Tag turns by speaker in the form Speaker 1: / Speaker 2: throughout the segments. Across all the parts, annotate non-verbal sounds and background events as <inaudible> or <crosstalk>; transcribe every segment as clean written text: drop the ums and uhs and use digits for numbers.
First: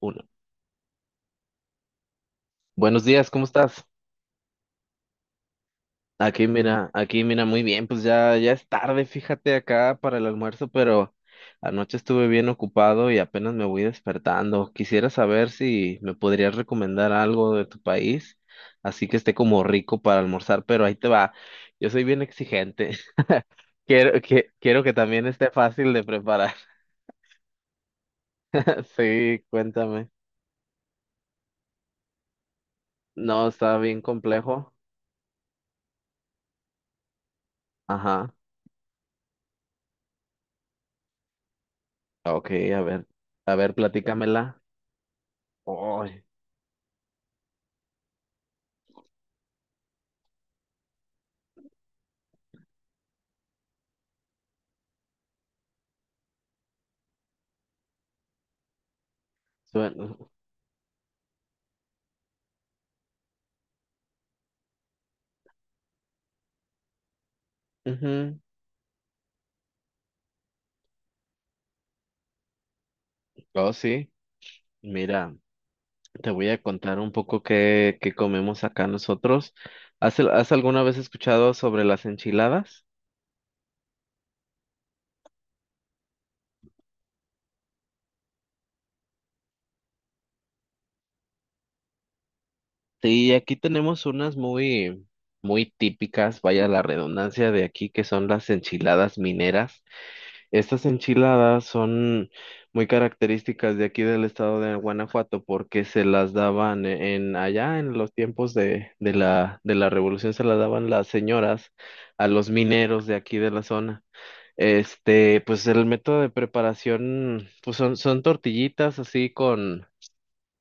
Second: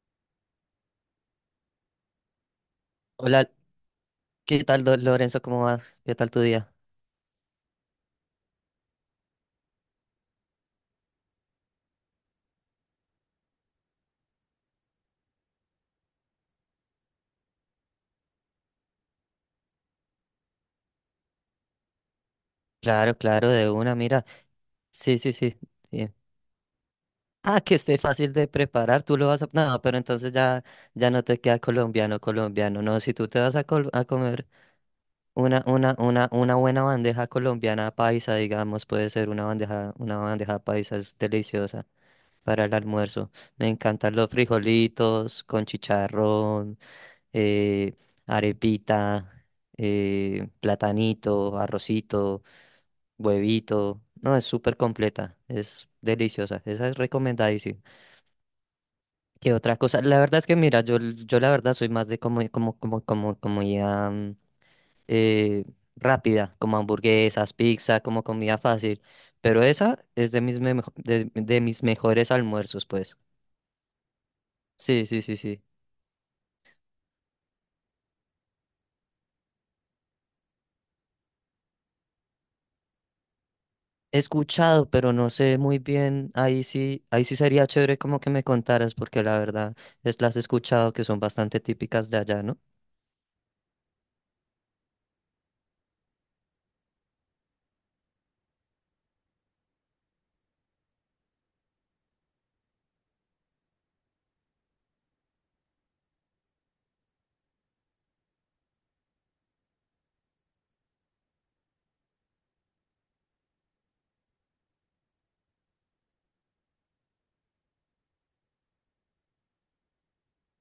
Speaker 1: Uno. Buenos días, ¿cómo
Speaker 2: Hola,
Speaker 1: estás?
Speaker 2: ¿qué tal, Lorenzo? ¿Cómo vas? ¿Qué tal tu día?
Speaker 1: Aquí mira, muy bien, pues ya es tarde, fíjate acá para el almuerzo, pero anoche estuve bien ocupado y apenas me voy despertando. Quisiera saber si me podrías recomendar algo de tu país, así que esté como rico para almorzar, pero ahí te va. Yo soy bien exigente.
Speaker 2: Claro,
Speaker 1: <laughs>
Speaker 2: claro, de una,
Speaker 1: Quiero
Speaker 2: mira.
Speaker 1: que, quiero que
Speaker 2: Sí,
Speaker 1: también
Speaker 2: sí,
Speaker 1: esté
Speaker 2: sí.
Speaker 1: fácil de
Speaker 2: Bien.
Speaker 1: preparar.
Speaker 2: Ah, que esté fácil de
Speaker 1: <laughs>
Speaker 2: preparar, tú lo vas
Speaker 1: Sí,
Speaker 2: a... No, pero
Speaker 1: cuéntame.
Speaker 2: entonces ya, ya no te queda colombiano, colombiano. No, si tú te
Speaker 1: No,
Speaker 2: vas a,
Speaker 1: está
Speaker 2: col-
Speaker 1: bien
Speaker 2: a comer
Speaker 1: complejo.
Speaker 2: una buena bandeja colombiana
Speaker 1: Ajá.
Speaker 2: paisa, digamos, puede ser una bandeja paisa, es deliciosa
Speaker 1: Ok,
Speaker 2: para el
Speaker 1: a ver,
Speaker 2: almuerzo.
Speaker 1: a
Speaker 2: Me
Speaker 1: ver,
Speaker 2: encantan los
Speaker 1: platícamela.
Speaker 2: frijolitos con
Speaker 1: Ay.
Speaker 2: chicharrón, eh, arepita, platanito, arrocito, huevito. No, es súper completa, es deliciosa, esa es recomendadísima. ¿Qué otra cosa?
Speaker 1: Suena.
Speaker 2: La verdad es que mira, yo la verdad soy más de como comida eh, rápida, como hamburguesas, pizza, como
Speaker 1: Ujú.
Speaker 2: comida fácil. Pero esa es de mis mejores almuerzos, pues.
Speaker 1: Oh, sí.
Speaker 2: Sí, sí,
Speaker 1: Mira,
Speaker 2: sí, sí.
Speaker 1: te voy a contar un poco qué comemos acá nosotros. ¿Has alguna vez escuchado sobre las enchiladas?
Speaker 2: He escuchado, pero no sé muy bien. Ahí sí sería chévere como que me contaras, porque la verdad es las he escuchado que son bastante típicas de allá, ¿no?
Speaker 1: Sí, aquí tenemos unas muy, muy típicas, vaya la redundancia de aquí, que son las enchiladas mineras. Estas enchiladas son muy características de aquí del estado de Guanajuato porque se las daban en allá en los tiempos de la revolución se las daban las señoras a los mineros de aquí de la zona. Este, pues el método de preparación, pues son tortillitas así con,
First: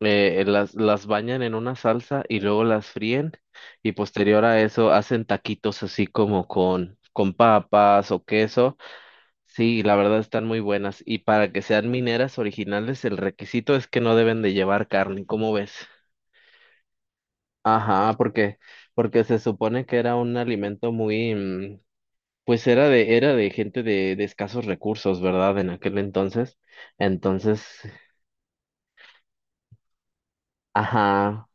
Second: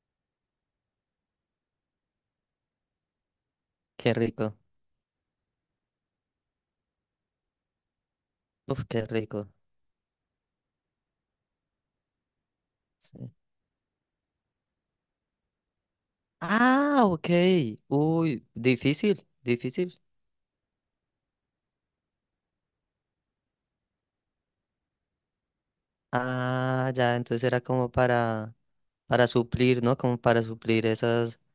Speaker 1: las bañan en una salsa y luego las fríen, y
Speaker 2: Qué
Speaker 1: posterior
Speaker 2: rico.
Speaker 1: a eso hacen taquitos así como con papas o queso.
Speaker 2: Uf, qué rico.
Speaker 1: Sí, la verdad están muy buenas. Y para que sean mineras originales, el
Speaker 2: Sí.
Speaker 1: requisito es que no deben de llevar carne, ¿cómo ves?
Speaker 2: Ah, ok.
Speaker 1: Ajá,
Speaker 2: Uy,
Speaker 1: porque
Speaker 2: difícil,
Speaker 1: se supone que
Speaker 2: difícil.
Speaker 1: era un alimento muy, pues era de gente de escasos recursos, ¿verdad? En aquel entonces.
Speaker 2: Ah, ya, entonces era
Speaker 1: Entonces,
Speaker 2: como para suplir, ¿no? Como para suplir esas.
Speaker 1: ajá,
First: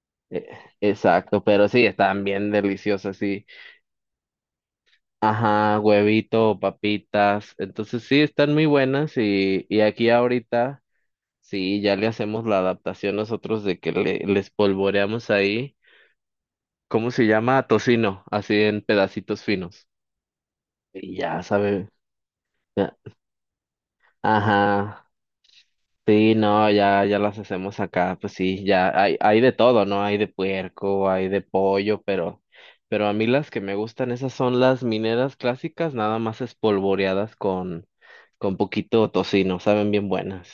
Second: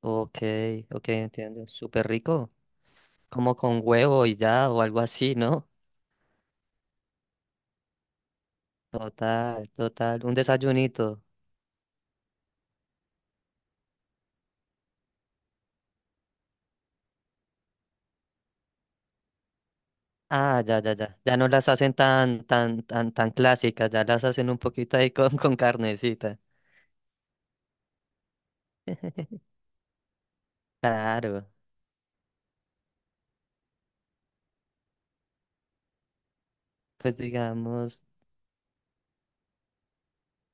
Speaker 2: Ok,
Speaker 1: e-
Speaker 2: ok,
Speaker 1: exacto,
Speaker 2: entiendo.
Speaker 1: pero sí,
Speaker 2: Súper
Speaker 1: estaban bien
Speaker 2: rico.
Speaker 1: deliciosas, sí.
Speaker 2: Como con huevo y ya, o algo así, ¿no?
Speaker 1: Ajá, huevito, papitas. Entonces sí, están muy buenas
Speaker 2: Total,
Speaker 1: y aquí
Speaker 2: total. Un
Speaker 1: ahorita.
Speaker 2: desayunito.
Speaker 1: Sí, ya le hacemos la adaptación nosotros de que le, les polvoreamos ahí, ¿cómo se llama? Tocino, así en pedacitos finos.
Speaker 2: Ah, ya, ya,
Speaker 1: Y
Speaker 2: ya. Ya
Speaker 1: ya
Speaker 2: no las
Speaker 1: sabe,
Speaker 2: hacen tan, tan,
Speaker 1: ya-
Speaker 2: tan, tan clásicas, ya las hacen un poquito
Speaker 1: ajá,
Speaker 2: ahí con, <laughs> con
Speaker 1: sí,
Speaker 2: carnecita.
Speaker 1: no, ya las hacemos acá, pues sí, ya hay de todo, ¿no? Hay de puerco, hay de
Speaker 2: Claro.
Speaker 1: pollo, pero a mí las que me gustan, esas son las mineras clásicas, nada más
Speaker 2: Pues
Speaker 1: espolvoreadas
Speaker 2: digamos.
Speaker 1: con poquito tocino, saben bien buenas.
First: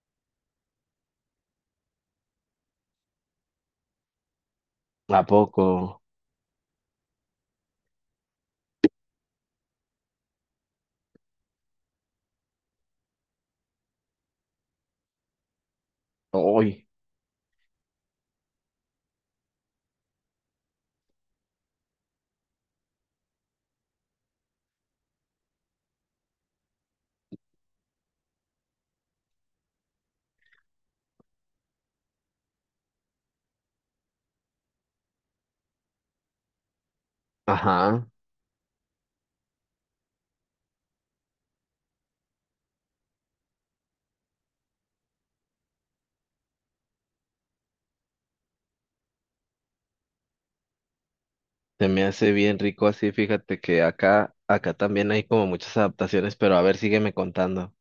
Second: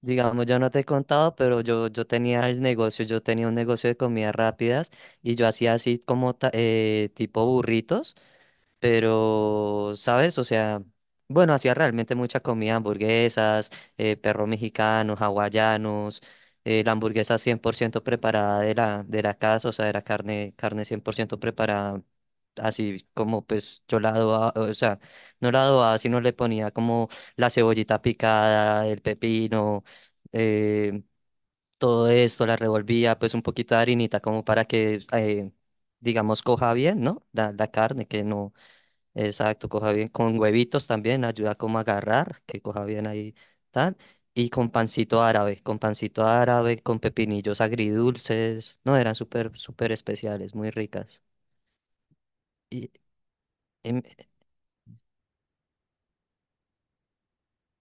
Speaker 2: Digamos, yo no te he contado, pero yo tenía el negocio, yo tenía un negocio de comidas rápidas
Speaker 1: ¿A
Speaker 2: y yo hacía así
Speaker 1: poco?
Speaker 2: como tipo burritos. Pero, ¿sabes? O sea, bueno, hacía realmente mucha comida, hamburguesas, perros mexicanos, hawaianos,
Speaker 1: Uy,
Speaker 2: la hamburguesa 100% preparada de la casa, o sea, era carne, carne 100% preparada, así como pues yo la adobaba, o sea, no la adobaba, sino le ponía como la cebollita picada, el pepino, eh, todo esto, la revolvía, pues un poquito de harinita como para que, digamos, coja bien, ¿no? La
Speaker 1: ajá.
Speaker 2: carne, que no. Exacto, coja bien con huevitos también, ayuda como a agarrar, que coja bien ahí, tal. Y con pancito árabe, con pancito árabe, con pepinillos agridulces. No, eran súper, súper especiales, muy ricas.
Speaker 1: Se me hace bien rico
Speaker 2: Y,
Speaker 1: así, fíjate que
Speaker 2: em,
Speaker 1: acá, acá también hay como muchas adaptaciones, pero a ver, sígueme contando.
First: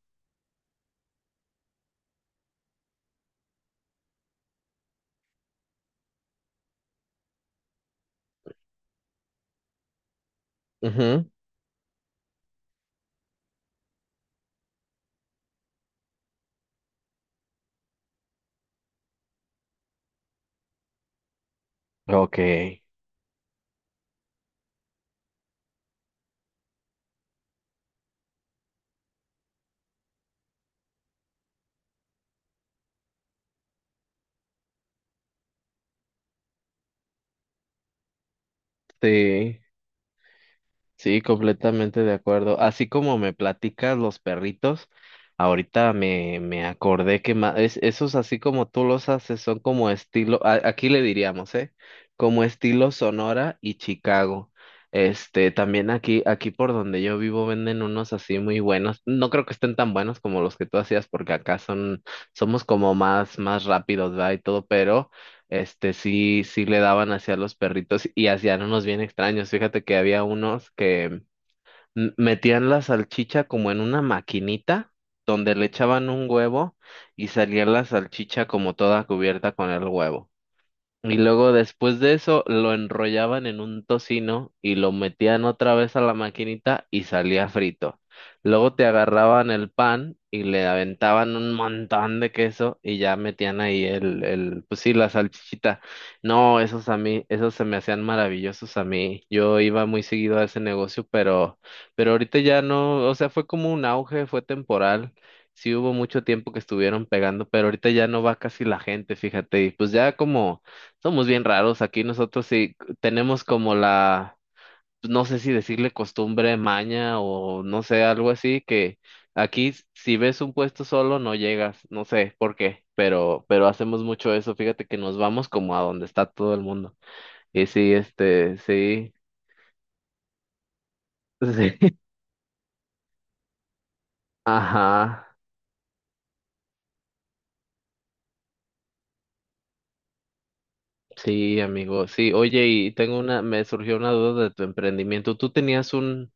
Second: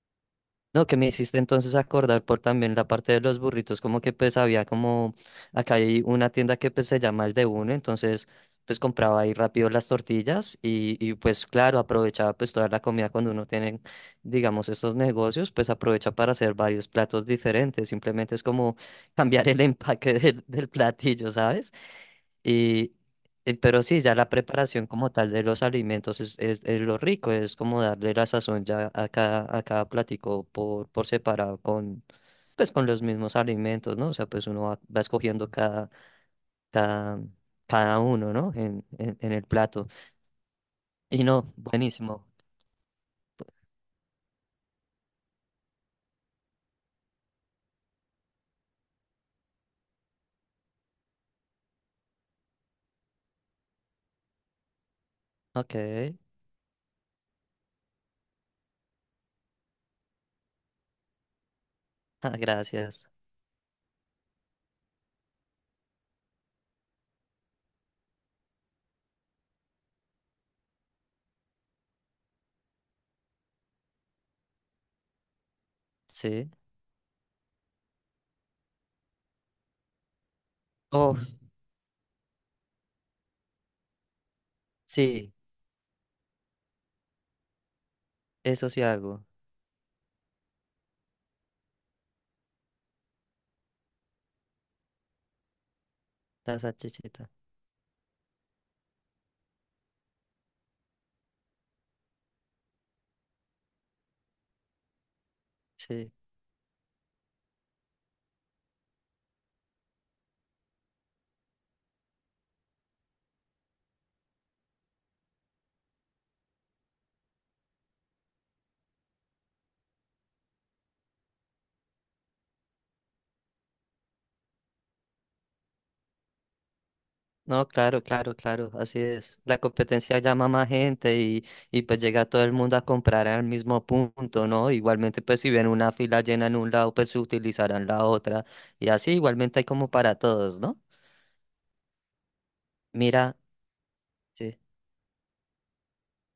Speaker 2: No, que me hiciste entonces acordar por también la parte de los burritos, como que pues había como, acá hay una tienda que pues se llama El de Uno, entonces pues compraba ahí rápido las tortillas y
Speaker 1: Ujú.
Speaker 2: pues claro, aprovechaba pues toda la comida cuando uno tiene, digamos, estos negocios, pues aprovecha para hacer varios platos diferentes, simplemente es como cambiar el <laughs> empaque del platillo, ¿sabes?
Speaker 1: Ok,
Speaker 2: Y, pero sí, ya la preparación como tal de los alimentos es lo rico, es como darle la sazón ya a cada platico por separado con, pues, con los mismos alimentos, ¿no? O sea, pues uno va, va escogiendo cada, cada uno, ¿no? En el
Speaker 1: sí.
Speaker 2: plato.
Speaker 1: Sí,
Speaker 2: Y no,
Speaker 1: completamente de
Speaker 2: buenísimo.
Speaker 1: acuerdo. Así como me platicas los perritos, ahorita me, me acordé que esos así como tú los haces son como estilo, aquí le diríamos, ¿eh? Como estilo Sonora y Chicago. Este,
Speaker 2: Ok,
Speaker 1: también aquí, aquí por donde yo vivo venden unos así muy buenos. No creo que estén tan buenos como los que tú hacías, porque acá son,
Speaker 2: ah,
Speaker 1: somos como
Speaker 2: gracias.
Speaker 1: más, más rápidos, ¿verdad? Y todo, pero este sí, sí le daban hacia los perritos y hacían unos bien extraños. Fíjate que había unos que metían la salchicha como en una maquinita donde le echaban un
Speaker 2: Sí.
Speaker 1: huevo y salía la salchicha como toda cubierta con el huevo. Y
Speaker 2: Oh,
Speaker 1: luego después de eso lo enrollaban en un tocino y lo
Speaker 2: sí,
Speaker 1: metían otra vez a la maquinita y salía frito.
Speaker 2: eso
Speaker 1: Luego
Speaker 2: sí
Speaker 1: te
Speaker 2: hago,
Speaker 1: agarraban el pan y le aventaban un montón de queso y ya metían ahí pues sí, la salchichita.
Speaker 2: la
Speaker 1: No, esos a mí,
Speaker 2: salchichita.
Speaker 1: esos se me hacían maravillosos a mí. Yo iba muy seguido a ese negocio, pero ahorita ya no, o sea, fue como un auge, fue temporal. Sí hubo
Speaker 2: Sí.
Speaker 1: mucho tiempo que estuvieron pegando, pero ahorita ya no va casi la gente, fíjate, y pues ya como somos bien raros aquí nosotros, sí tenemos como la, no sé si decirle costumbre, maña o no sé, algo así, que aquí si ves un puesto solo no llegas, no sé por qué, pero hacemos mucho eso, fíjate que nos vamos como a donde está todo el mundo. Y
Speaker 2: No,
Speaker 1: sí,
Speaker 2: claro, claro,
Speaker 1: este,
Speaker 2: claro, así
Speaker 1: sí,
Speaker 2: es. La competencia llama a más gente y,
Speaker 1: <laughs>
Speaker 2: y
Speaker 1: sí,
Speaker 2: pues llega todo el mundo a comprar al mismo punto, ¿no?
Speaker 1: ajá,
Speaker 2: Igualmente, pues si ven una fila llena en un lado, pues utilizarán la otra. Y así igualmente hay como para todos, ¿no?
Speaker 1: sí, amigo, sí, oye, y tengo
Speaker 2: Mira,
Speaker 1: una, me surgió una duda de
Speaker 2: sí,
Speaker 1: tu emprendimiento.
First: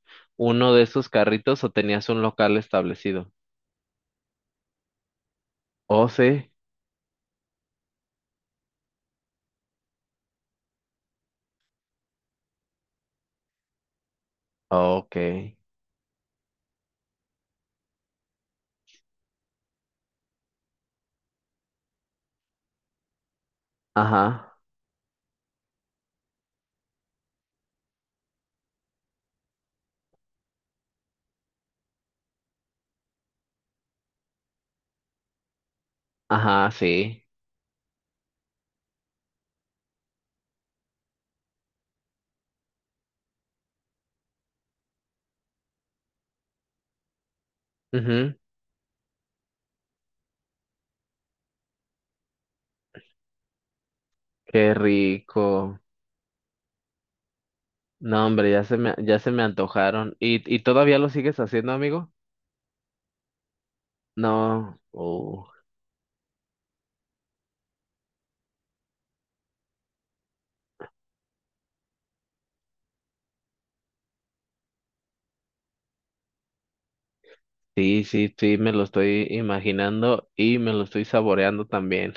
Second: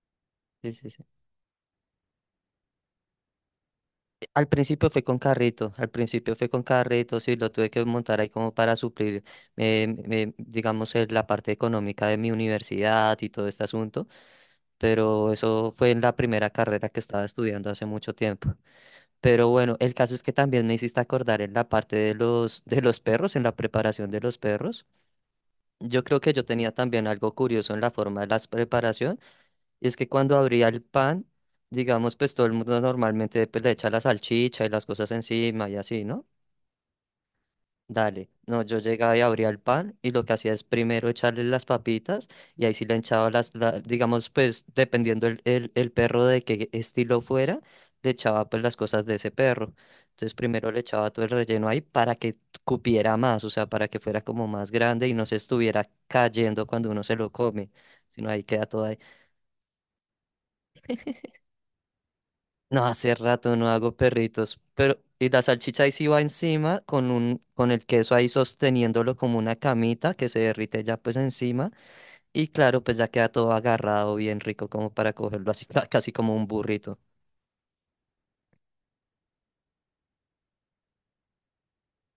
Speaker 2: sí,
Speaker 1: Uno de
Speaker 2: sí, sí.
Speaker 1: esos carritos o tenías un local establecido?
Speaker 2: Al principio fue con carrito, al
Speaker 1: Oh,
Speaker 2: principio
Speaker 1: sí.
Speaker 2: fue con carrito, sí, lo tuve que montar ahí como para suplir, digamos, la parte económica de mi universidad y todo este asunto,
Speaker 1: Ok.
Speaker 2: pero eso fue en la primera carrera que estaba estudiando hace mucho tiempo. Pero bueno, el caso es que también me hiciste acordar en la parte de los perros, en la preparación de los
Speaker 1: Ajá,
Speaker 2: perros. Yo creo que yo tenía también algo curioso en la forma de la preparación, y es que cuando abría el pan, digamos, pues todo el mundo normalmente pues, le echa la salchicha y las cosas encima y así, ¿no?
Speaker 1: ajá, sí.
Speaker 2: Dale, no, yo llegaba y abría el pan y lo que hacía es primero echarle las papitas y ahí sí le echaba digamos, pues dependiendo el perro de qué estilo fuera, le
Speaker 1: Ujú.
Speaker 2: echaba pues las cosas de ese perro. Entonces primero le echaba todo el relleno ahí para que cupiera más, o sea, para que fuera como más
Speaker 1: Qué
Speaker 2: grande y no se
Speaker 1: rico.
Speaker 2: estuviera cayendo cuando uno se lo come,
Speaker 1: No,
Speaker 2: sino ahí
Speaker 1: hombre,
Speaker 2: queda todo.
Speaker 1: ya se me antojaron. Y todavía lo sigues haciendo, amigo?
Speaker 2: No, hace rato no hago perritos,
Speaker 1: No.
Speaker 2: pero y la salchicha ahí sí va encima con un con el queso ahí sosteniéndolo como una camita que se derrite ya pues encima y claro, pues ya queda todo agarrado bien rico como para cogerlo así <laughs> casi como un burrito.
Speaker 1: Sí, sí, sí, me lo estoy imaginando y me lo estoy saboreando también.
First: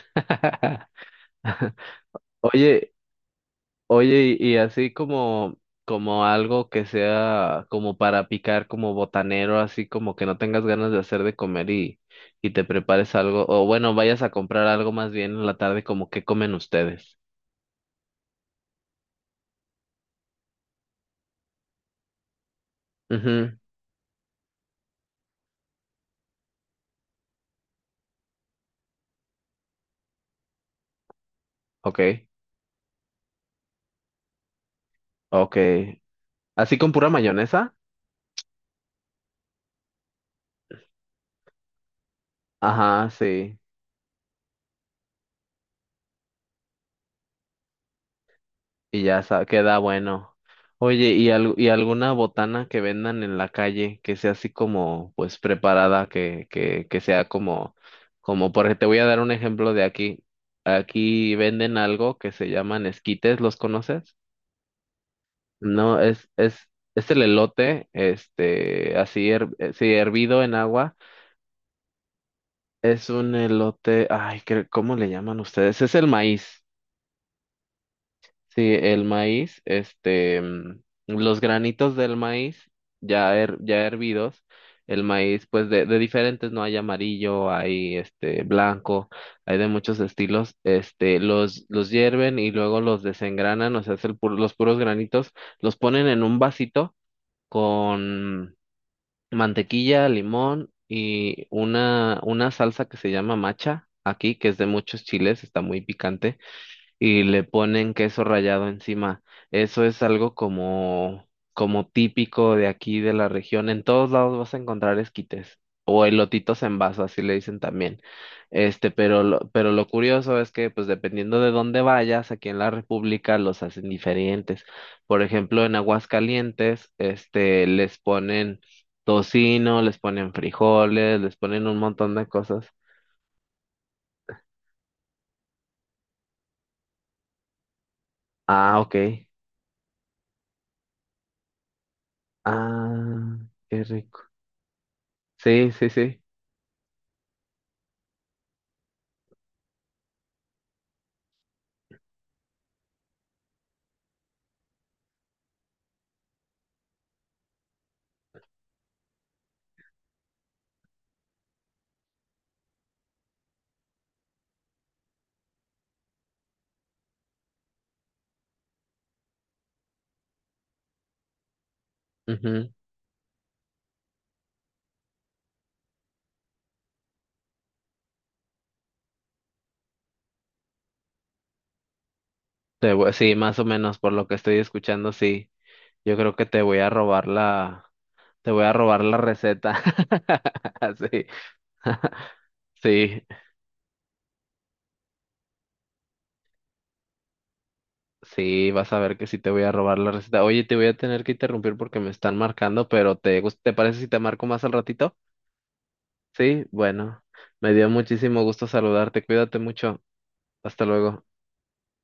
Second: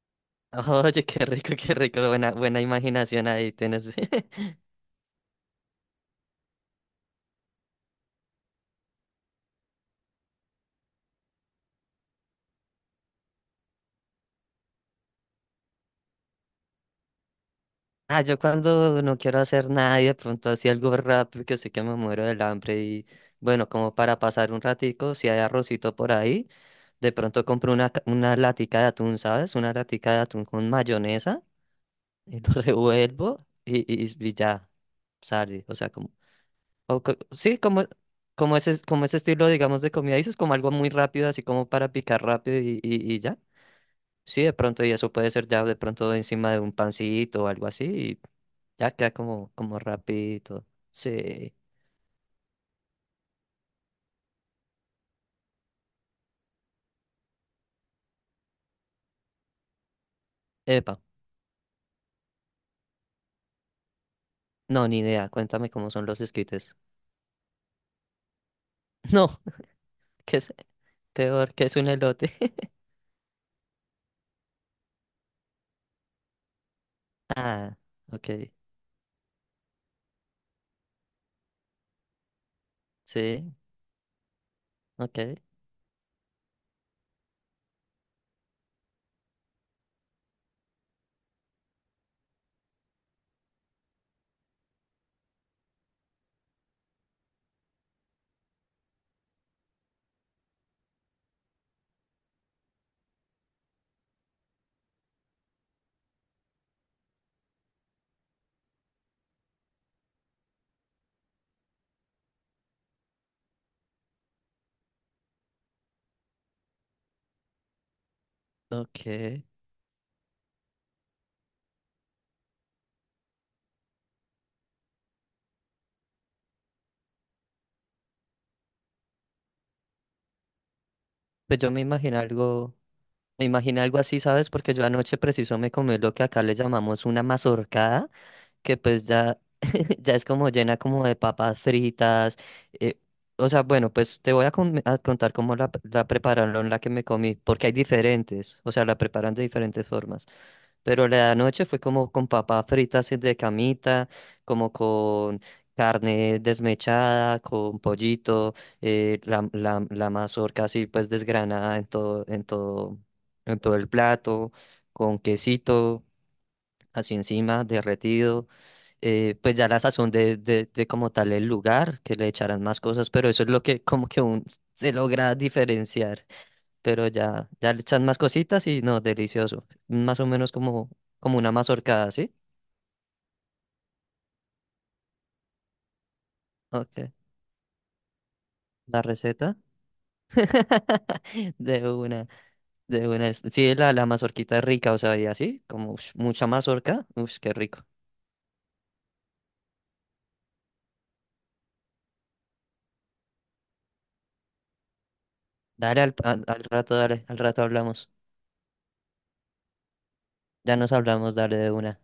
Speaker 2: <laughs> Oye,
Speaker 1: <laughs>
Speaker 2: qué rico, buena buena
Speaker 1: Oye.
Speaker 2: imaginación ahí tienes.
Speaker 1: Oye, y
Speaker 2: <laughs>
Speaker 1: así como, como algo que sea como para picar, como botanero, así como que no tengas ganas de hacer de comer y te prepares algo, o bueno, vayas a comprar algo más bien en la tarde, como qué comen ustedes.
Speaker 2: Ah, yo cuando no quiero hacer nada y de pronto así algo rápido que sé que me muero del hambre y
Speaker 1: Mhm.
Speaker 2: bueno, como para pasar un ratico, si hay arrocito por ahí. De pronto compro una latica de atún, ¿sabes? Una latica de atún con mayonesa
Speaker 1: Okay,
Speaker 2: y lo <laughs> revuelvo y ya sale. O sea,
Speaker 1: okay.
Speaker 2: como,
Speaker 1: ¿Así con pura
Speaker 2: sí,
Speaker 1: mayonesa?
Speaker 2: como, como ese estilo, digamos, de comida. Dices como algo muy rápido, así como para picar rápido y,
Speaker 1: Ajá,
Speaker 2: y, y ya.
Speaker 1: sí.
Speaker 2: Sí, de pronto, y eso puede ser ya de pronto encima de un pancito o algo así y ya
Speaker 1: Y
Speaker 2: queda como,
Speaker 1: queda
Speaker 2: como
Speaker 1: bueno.
Speaker 2: rapidito.
Speaker 1: Oye,
Speaker 2: Sí.
Speaker 1: y alguna botana que vendan en la calle que sea así como, pues, preparada, que sea como, como, porque te voy a dar un ejemplo de aquí.
Speaker 2: Epa.
Speaker 1: Aquí venden algo que se llaman esquites, ¿los conoces?
Speaker 2: No, ni idea. Cuéntame cómo
Speaker 1: No,
Speaker 2: son los esquites. <laughs>
Speaker 1: es el elote, este, así,
Speaker 2: No,
Speaker 1: sí,
Speaker 2: que
Speaker 1: hervido
Speaker 2: es
Speaker 1: en agua.
Speaker 2: peor que es un elote. <laughs>
Speaker 1: Es un elote, ay, ¿cómo le llaman ustedes? Es el maíz.
Speaker 2: Ah, ok.
Speaker 1: Sí, el maíz, este, mm, los granitos del maíz ya,
Speaker 2: Sí,
Speaker 1: ya hervidos, el
Speaker 2: ok,
Speaker 1: maíz pues de diferentes, ¿no? Hay amarillo, hay este blanco, hay de muchos estilos, este, los hierven y luego los desengranan, o sea, es los puros granitos, los ponen en un vasito con mantequilla, limón y una salsa que se llama macha aquí, que es de muchos chiles, está muy picante y le ponen queso rallado encima. Eso es algo como, como típico de aquí de la región. En todos lados vas a encontrar esquites o elotitos en vaso, así le dicen también. Este,
Speaker 2: ok.
Speaker 1: pero lo curioso es que, pues dependiendo de dónde vayas, aquí en la República los hacen diferentes. Por ejemplo, en Aguascalientes, este, les ponen tocino, les ponen frijoles, les
Speaker 2: Pues
Speaker 1: ponen
Speaker 2: yo
Speaker 1: un montón de cosas.
Speaker 2: me imagino algo así, ¿sabes? Porque yo anoche preciso me comí lo que acá le llamamos una mazorcada, que
Speaker 1: Ah, ok.
Speaker 2: pues ya, <laughs> ya es como llena como de papas fritas. eh,
Speaker 1: Ah,
Speaker 2: o sea,
Speaker 1: qué
Speaker 2: bueno, pues
Speaker 1: rico.
Speaker 2: te voy a contar cómo la,
Speaker 1: Sí, sí,
Speaker 2: la
Speaker 1: sí.
Speaker 2: prepararon, la que me comí, porque hay diferentes, o sea, la preparan de diferentes formas. Pero la noche fue como con papas fritas así de camita, como con carne desmechada, con pollito, la mazorca así pues desgranada en todo, el plato, con quesito así encima, derretido. Pues ya la sazón de como tal el lugar, que le echarán
Speaker 1: Ujú.
Speaker 2: más cosas, pero eso es lo que como que un, se logra diferenciar pero ya le echan más cositas y no, delicioso. Más o menos como, como una mazorcada, ¿sí?
Speaker 1: Sí, más o menos por lo que estoy escuchando, sí. Yo creo que
Speaker 2: Ok,
Speaker 1: te voy a
Speaker 2: la
Speaker 1: robar la
Speaker 2: receta.
Speaker 1: receta. <laughs>
Speaker 2: <laughs>
Speaker 1: Sí.
Speaker 2: De una,
Speaker 1: <laughs>
Speaker 2: de
Speaker 1: Sí,
Speaker 2: una. Sí, la mazorquita es rica, o sea, y así, como ush, mucha mazorca. Uff, qué rico.
Speaker 1: sí, vas a ver que sí te voy a robar la receta. Oye, te voy a tener que interrumpir porque me están marcando, pero te parece si te marco más al ratito?
Speaker 2: Dale al
Speaker 1: Sí,
Speaker 2: rato,
Speaker 1: bueno.
Speaker 2: dale, al rato
Speaker 1: Me dio
Speaker 2: hablamos.
Speaker 1: muchísimo gusto saludarte. Cuídate mucho.
Speaker 2: Ya
Speaker 1: Hasta
Speaker 2: nos
Speaker 1: luego.
Speaker 2: hablamos, dale de una.